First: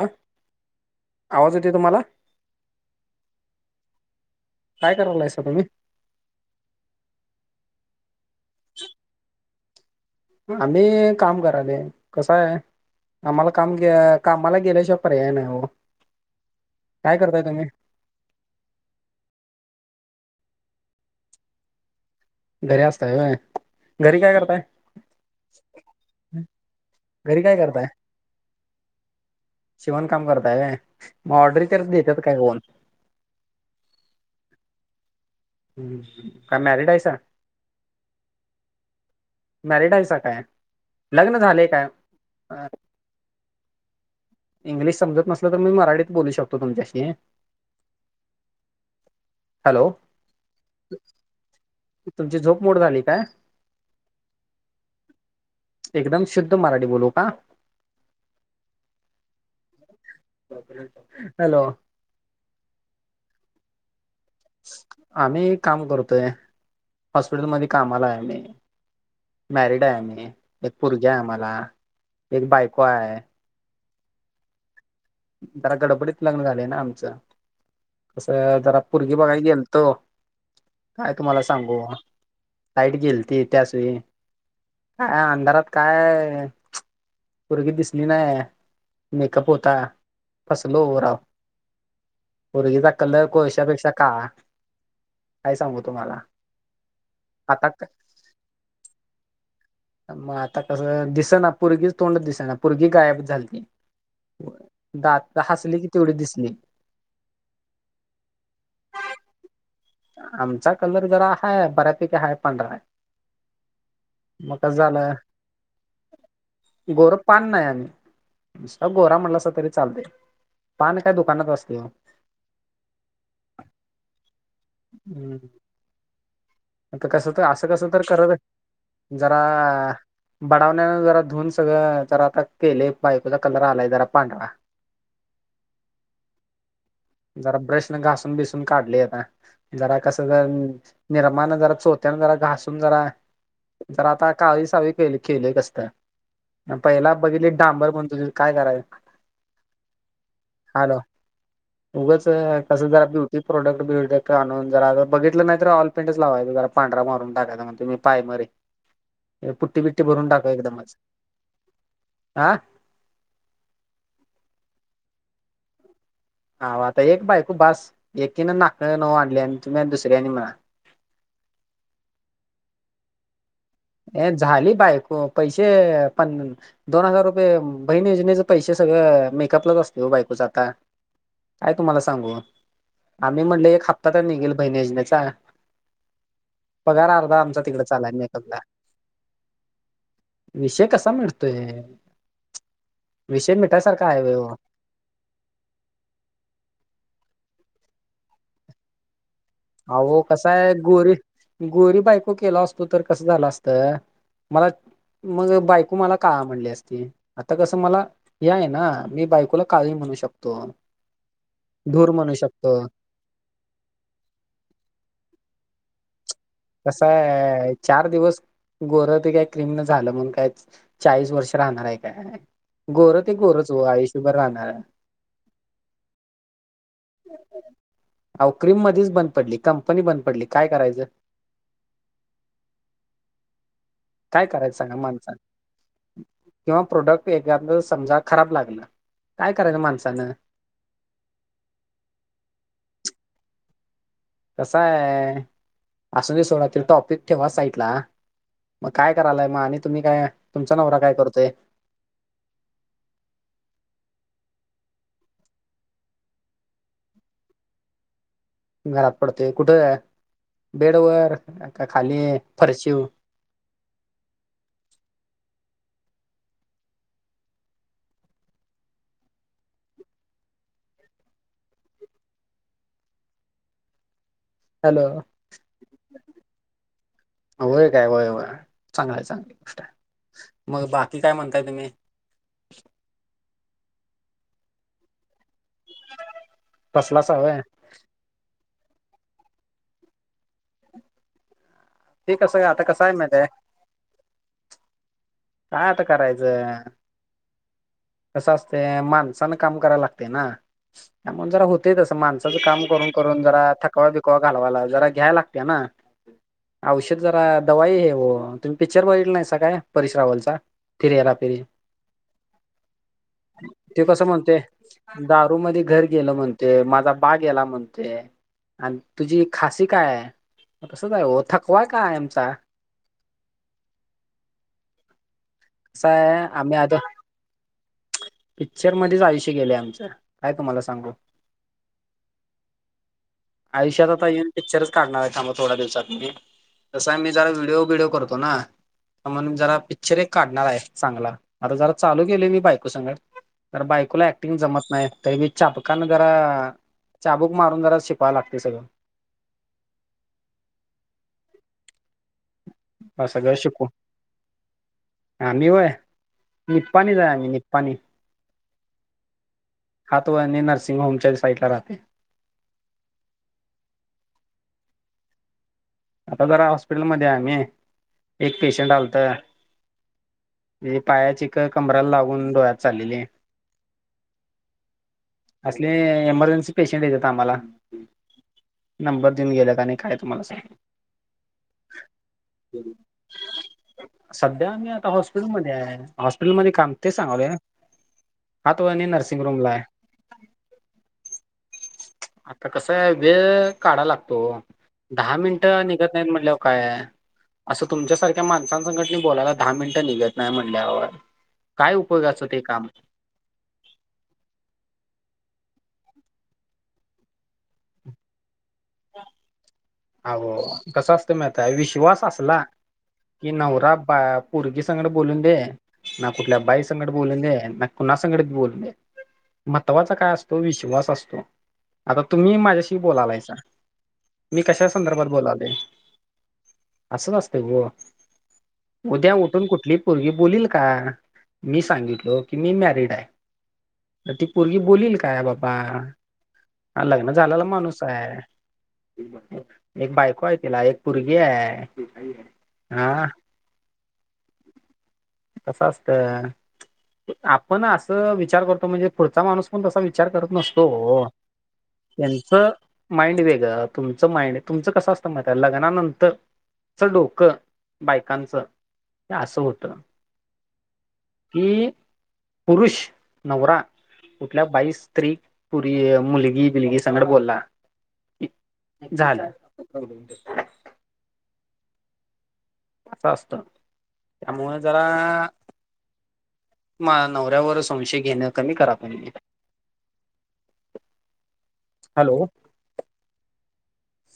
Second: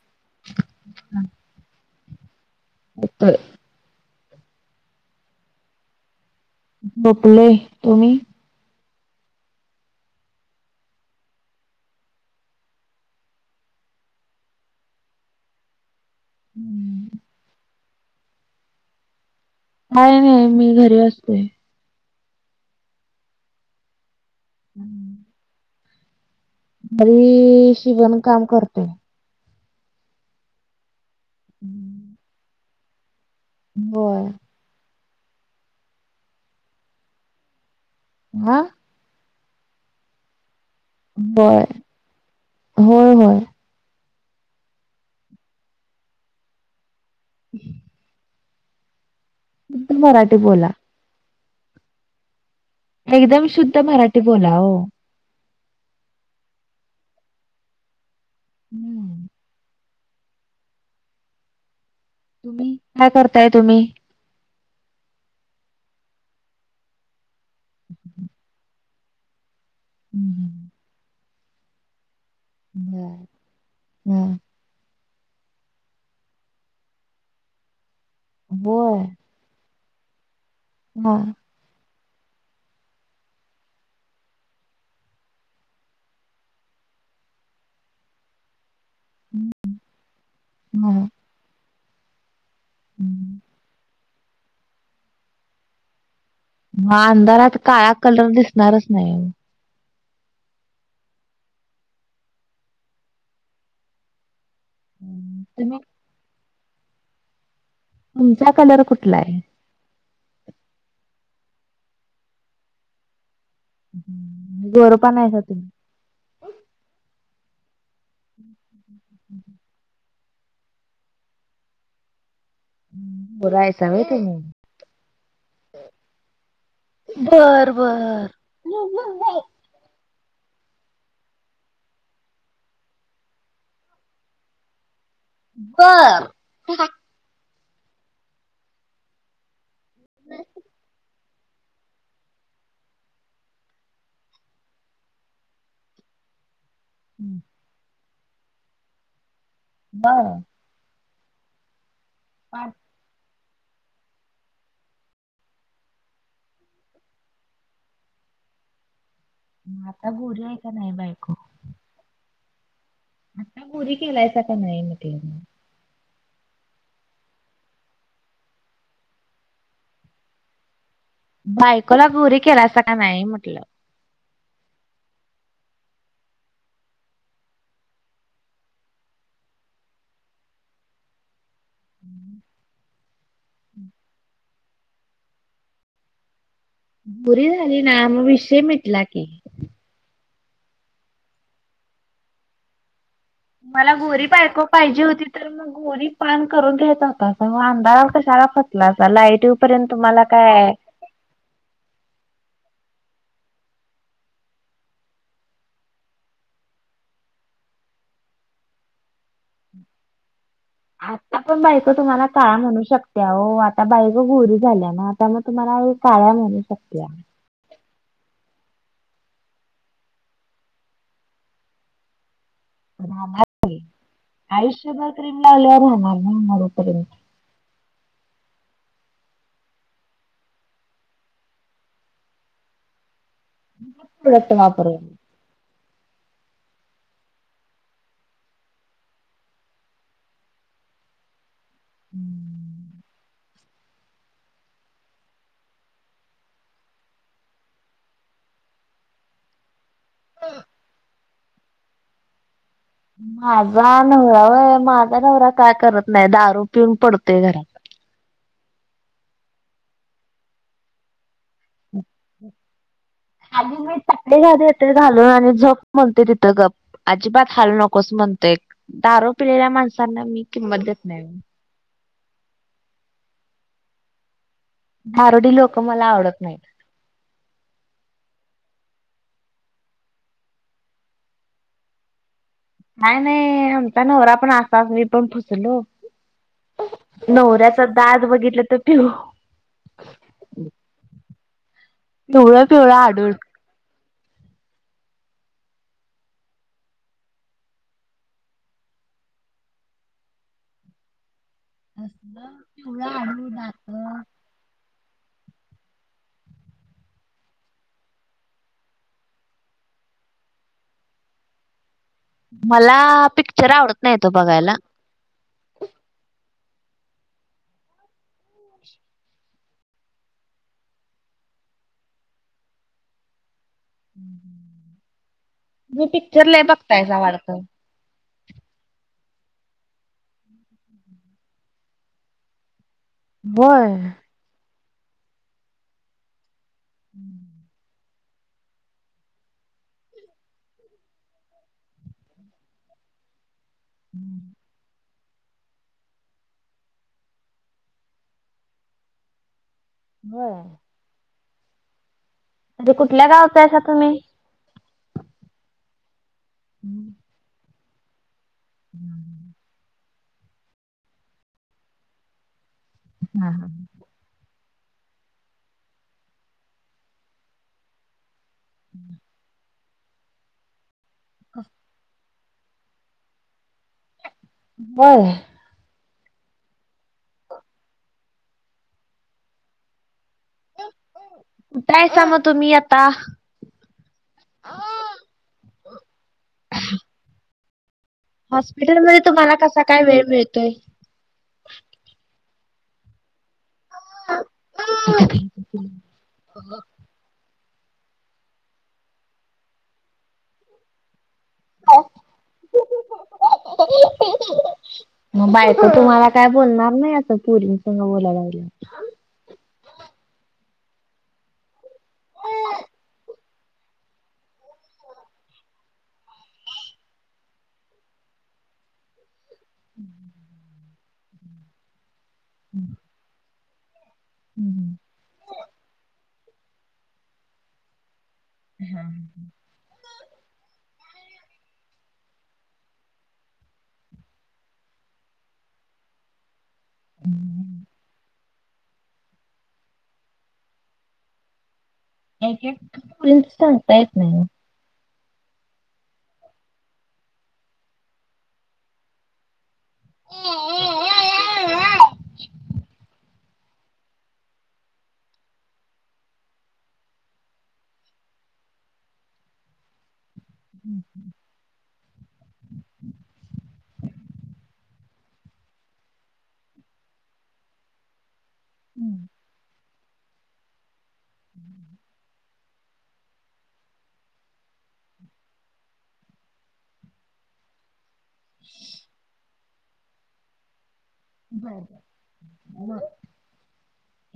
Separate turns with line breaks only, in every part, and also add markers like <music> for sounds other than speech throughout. ह आवाज येतोय तुम्हाला?
येतोय.
काय करालायंसा तुम्ही?
झोपलोय. तुम्ही?
आम्ही काम करालयं. कसं हाय? आम्हाला काम अ कामाला गेल्याशिवाय पर्याय नाही ओ.
हम्म.
काय करताय तुम्ही?
काही नाही मी घरी असते.
घरी असताय व्हयं. घरी काय करताय?
हम्म.
काय
घरी
करताय
शिवण काम करतोय.
शिवण काम करताय होय. मग ऑर्डरी तरी देत्यात काय कोण?
व्हय.
हं. काय मॅरिड आहेसा?
हां?
मॅरिड आहेसा काय? लग्न
होय.
झालंय का?
होय, होय.
इंग्लिश समजत नसलं तर मी मराठीत बोलू शकतो तुमच्याशी. हॅलो
मराठी बोला.
तुमची झोप मोड झाली का?
एकदम शुद्ध मराठी बोला ओ.
एकदम शुद्ध मराठी बोलू का?
हम्म.
हॅलो.
काय करताय तुम्ही?
आम्ही काम करतोय. हॉस्पिटल मध्ये कामाला आहे आम्ही. मॅरिड आहे आम्ही.
हं.
एक पूरगी आहे आम्हाला. एक बायको आहे
बर. हम्म.
जरा गडबडीत लग्न झालंय ना आमचं, कसं जरा
होय.
पोरगी बघायला गेलतो काय
हा.
तुम्हाला सांगू? लाईट गेलंती त्याच वेळी. काय अंधारात काय पुरगी दिसली नाही. मेकअप होता, फसलो ओ
हा.
राव. पोरगीचा कलर
हम्म.
कोळशापेक्षा काळा, काय सांगू तुम्हाला.
म अंधारात
आता
काळा कलर दिसणारच नाही.
मग आता कसं दिसना पुरगीच तोंडच दिसना, पुरगी गायबच झालती. दात
तुम्ही
हसली की तेवढीच दिसले.
तुमचा कलर कुठला आहे?
आमचा कलर जरा हाय बऱ्यापैकी हाय पांढरा आहे.
हम्म गोरपानं आहे सा तुम्ही?
गोरं पान नाही आम्ही, नुसता गोरा म्हणलासा तरी चालंतेय, पान काय दुकानात असते हो.
गोरं आहेस का नाही तुम्ही?
हम्म, आता कसं तर असं
बर
कसं तर
बर.
करत जरा बडावण्या जरा धुून सगळं जरा आता केले, बायकोचा कलर आलाय जरा पांढरा.
हो, हं हा.
जरा ब्रश नं घासून- बिसून काढले आता जरा कस जर मानं जरा चोथ्याने जरा घासून जरा, जरा आता काळी- सावळी केली -केली जस काय पहिला बघितली त डांबर म्हण तुझी काय कराय
बर.
हा ना उगंच कसं जरा <unintelligible> ती प्रोडक्ट- बिडक्ट आणून जरा बघित ना तर ऑइल पेंट लावायचा जरा पांढरा मारून टाकायचा म्हणतो मी प्रायमरी ते पुट्टी- बिट्टी
आता
भरून
गोरी
टाका
आहे का
एकदम,
नाही बायको
हा.
आता गोरी केलायचा का नाही म्हटले?
हं आता एक बायको बास एकीनं नाकी नव आणली आणि तुम्ही अन् दुसऱ्यानदी म्हणा
बायकोला गोरी केला का नाही म्हटलं?
हे झाली बायको, पैशे पण अं दोन हजार रुपये बहिण योजनेचे पैशे सगळं मेकअपलाच असते ओ बायकोच आता. काय तुम्हाला सांगू? आम्ही म्हणले एक हप्ता त निघेल बहिण योजणेचा, पगार अर्धा
गोरी
आमचा
झाली
तिकडंच
ना
चालंलाय
मग
मेकअपला.
विषय मिटला की
विषय कसा मिटतोय? विषय
तुम्हाला
मिटायसारखा आहे
गोरी
व्हय हो
बायको पाहिजे होती तर मग गोरी पान करून घ्यायचा होता, पण अस अंधारवर कशाला फसला होता लाईट येऊ
आओ कसा ये गोरी गोरी बायको केला असतो, तर कसं झालं असत मग मग बायको मला काळा म्हणली असती,, आता कसं मला हे आहे ना, मी बायकोला काळी म्हणू शकतो.
आता पण बायको
धूर
तुम्हाला काळं
शकतो
म्हणू शक त्या ओ आता बाईको गोरी झाल्या ना, मग आता मग तुम्हाला काळ्या म्हणु
कसं ये चार दिवस गोर ते काय क्रिम नं झालं, म्हणुन ते काय चाळीस वर्ष राहणार ये काय? गोरं ते गोरंच हो आयुष्यभर राहणार.
आयुष्यभर क्रीम लागल्यावर होणार न होणार पर्यंत.
अ क्रीम मधीच बंद पडली. कंपनी बंद पडली काय करायचं.
<unintelligible>
काय करायचं सांगा
वापरला.
माणसान. किंवा प्रोडक्ट एकाद समजा खराब लागल. काय करायच माणसानं.
हम्म.
कस आहे. असूदे सोडा तो टॉपिक ठेवा साईडला. मग काय करायालाय मग आणि तुम्ही काय? तुमचा नवरा काय करतोय?
माझा नवरा होय. माझा नवरा काय करत नाही दारू पिऊन पडतोय घरात.
घरात पडतोय. कुठ? बेड वर का खाली फरशिवर
खाली मी चटई देते घालून आणि झोप म्हणते तिथं गप. अजिबात हालू नकोस म्हणतोय. दारू पिलेल्या माणसांना मी किंमत देत नाही.
हॅलो
दारुडी लोक मला आवडत नाहीत.
होय काय वय वय चांगलं चांगली गोष्ट आहे. मग बाकी काय म्हणताय तुम्ही?
नाही नाही. आमचा नवरा पण आसाच मी पण फसलो.
कसलाच हवंय
नवऱ्यात दात बघितलं तर पिऊ
ते कसं
पिवळं
आता
पिवळं
कसं आहे
आढूळ
माहित आहे काय आता करायचं. कसं असतय. माणसान काम करायला लागते ना. त्यामुळे जरा होत. होते तस माणसाचं काम
पिवळं
करून करून
आढूळ
जरा थकवा
दात
बिकवा घालवायला जरा घ्याय लागते ना. औषध जरा दवाई हे ओ. तुम्ही पिक्चर बघितला नाहीसा काय. परि- ट्रॅव्हल चा फिर हेरा फेरी.
मला पिक्चर आवडत नाही
कसं
तो
म्हणतोय
बघायला.
दारू मध्ये घर गेलं म्हणते. माझा बा गेला म्हणते आणि तुझी खासी काय हाय? तसच आहे थकवा आहे कायमचा.
हम. तुम्ही
कसा आहे
पिक्चर लय
आम्ही आता
बघतायसा वाटतं.
पिक्चर मध्येच आयुष्य गेले आमच काय तुम्हाला सांगू.
होय.
आयुष्यात आता येऊन पिक्चरच काढणार आहे. थांबा थोड्या दिवसान मी. कस मी जरा व्हिडिओ बिडिओ करतोय ना. म्हणून जरा पिक्चर एक काढणार आहे चांगला. आता जरा चालू केलोय मी बायको संगट तर बायकोला ॲक्टिंग जमत नाही. तरी बी चापकान जरा चाबूक मारून जरा शिकवाव लागते सगळं.
होय. म्हणजे कुठल्या
सगळं
गावच आहेसा
शिकू
तुम्ही?
आम्ही होय. निपाणीत हाय आम्ही निपाणीत.
हम्म.
हा तो आम्ही नर्सिंग होमच्या साईड ला राहतोय.
हा हा.
आता जरा हॉस्पिटलमध्ये आहे आम्ही एक पेशंट आलत. म्हणजे पायाची कळ कमरला लागून डोळ्यात चाललेली.
होय.
असली एमर्जन्सी पेशंट येतात आम्हाला. नंबर देऊन गेल्यात आणि काय तुम्हाला सांगू.
मग काय सांगा तुम्ही आता?
सध्या मी आता हॉस्पिटलमध्ये आहे हॉस्पिटलमध्ये काम तेच सांगालोय ना.
हॉस्पिटलमध्ये तुम्हाला कसा
आहे
काय वेळ मिळतोय.
आता कसं आहे वेळ- काढायला लागतो वो दहा मिनिट निघत नाहीत म्हटल्यावर काय य असं तुमच्यासारख्या माणसां संघटनी बोलायला दहा मिनिटं निघत नाही म्हणल्यावर- काय उपयोगाचं ते काम.
<inaudible> मग बायको तुम्हाला काय बोलणार नाही असं पोरींनसग बोलायला लागलं-
अहो कस असतं महितीये विश्वास असला- की नवरा बा पोरगी संघड बोलून दे- ना कुठल्या बाई संघट बोलवून दे ना कुणा संघट बोलून दे- महत्वाचा काय असतो विश्वास असतो आता तुम्ही माझ्याशी बोलालायस - मी कशा
हम्म.
संदर्भात बोलालोय अस नसतय ओ. उद्या उठून कुठली पोरंगी बोलील का मी सांगितलो की मी मॅरिड आहे. म ती पोरगी बोलील काय बाबा हा लग्न झालेला माणूस आहे. एक बायको आहे तिला एक पोरगी आहे. हा
पोरिंच सांगता येत नाही ओ.
कस असत आपण असं विचार करतो म्हणजे पुढचा माणूस पण तसा विचार करत नसतो
ओ.
ओ त्यांचं माइंड वेगळं तुमचं माइंड तुमचं कसं असतं माहिती ये लग्नानंतर - तुमचं डोकं बायकांच हे असं होतं.
हं हं
कि पुरुष, नवरा कुठल्या बाईस, स्त्री, पोरगी, मुलगी बिलगी सगत बोलला. की झालं
हं
अस असतं त्यामुळे जरा मा नवऱ्यावरच संशय घेणं कमी करा तुम्ही
बरं
हॅलो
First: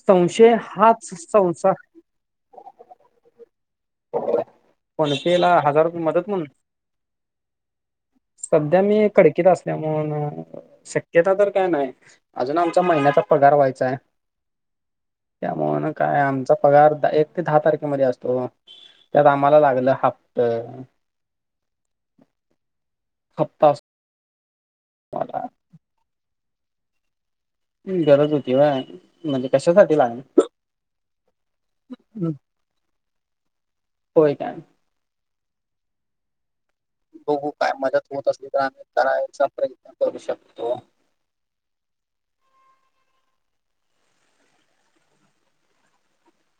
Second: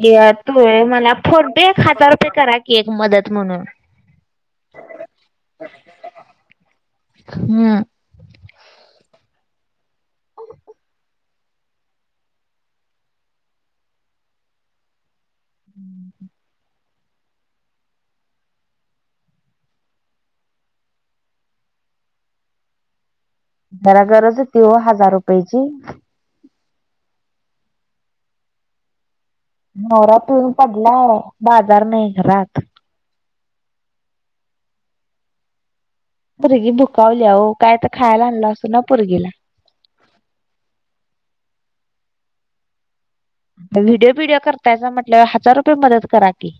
या
संशय
तू
हाच
मला फोन पे
संसार
एक हजार रुपये करा की एक मदत म्हणून
फोन पे ला हजार रुपये मदत म्हणुन
हम्म
सध्या मी कडकीत असल्यामुळ म्हणून शक्य तिथ तर काय नाही अजून आमचा महिन्याचा पगार व्हायचा आहे. त्यामुळ न काय आमचा पगार एक ते दहा तारखेमध्ये असतो. त्यात आम्हाला लागलं हप्तं हप्
जरा गरज होती ओ हजार रुपयाची
गरज होती व्हय म्हणजे कशासाठी
नवरा
लागलं
पिऊन पडला बाजार नाही घरात.
होय काय
पोरगी भुकावली या
बघू
वो काय तर
मदत
खायला
होत असली
आणलं
तर
असतो ना
आम्ही
पुरगीला
करायचा प्रयत्न करू शकतो.
व्हिडिओ बिडिओ करतायसा म्हटल्यावर हजार रुपये मदत करा की.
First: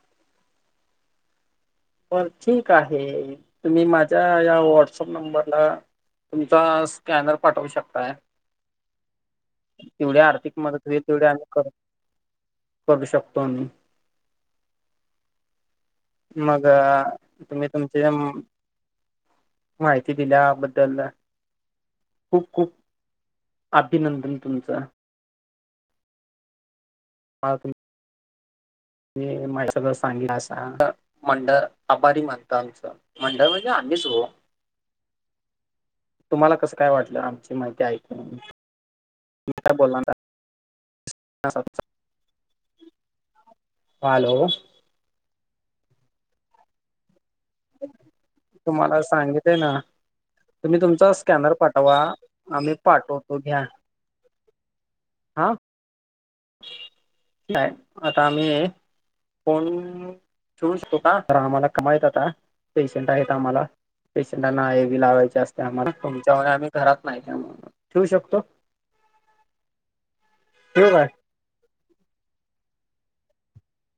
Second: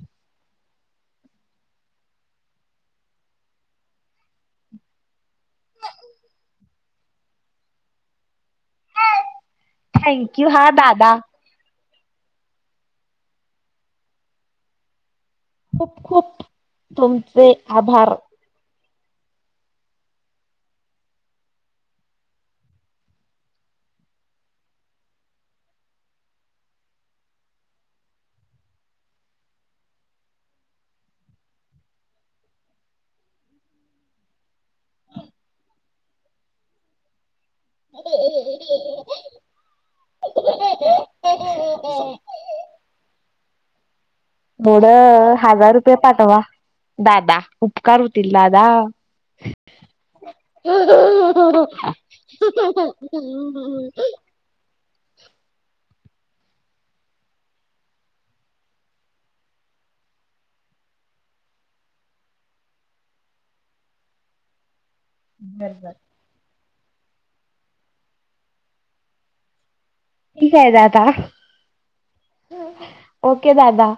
बर ठीक आहे तुम्ही माझ्या या व्हॉट्सअप नंबरला तुमचा स्कॅनर पाठवू शकताय.
हेस.
तेवढी आर्थिक मदत होईल तेवढी आम्ही कर करू शकतो आम्ही.
खूप खूप
मग
तुमचे
तुम्ही तुमचे
आभार
म. माहिती दिल्याबद्दल. खूप खूप अभिनंदन तुमचं. हा कि. की मला सगळं सांगितलास. मंडळ आभारी मानत आमचं मंडळ म्हणजे आम्हीच हो. तुम्हाला कस काय वाटलं. आमची माहिती ऐकून तुम्ही काय बोलणार. हाव हॅलो.
थोड हजार रुपये पाठवा दादा. उपकार होतील दादा.
तुम्हाला
ह
सांगितले ना तुम्ही
ह्ह
तुमचा स्कॅनर पाठवा आम्ही
अअअअअअ
पाठवतो घ्या
ह.
हा. काय आता आम्ही कोण. ठेवु शकतो का तर आम्हाला काम आहेत आता पेसेंट आहे आम्हाला. पेशंटांना हेवी लावायचं. जास्त आम्हा
बर
तुमच्या वाणी आम्ही घरात नाही त्या ठेवू शकतो.
ठीक आहे
ठेवू काय
दादा ओके दादा.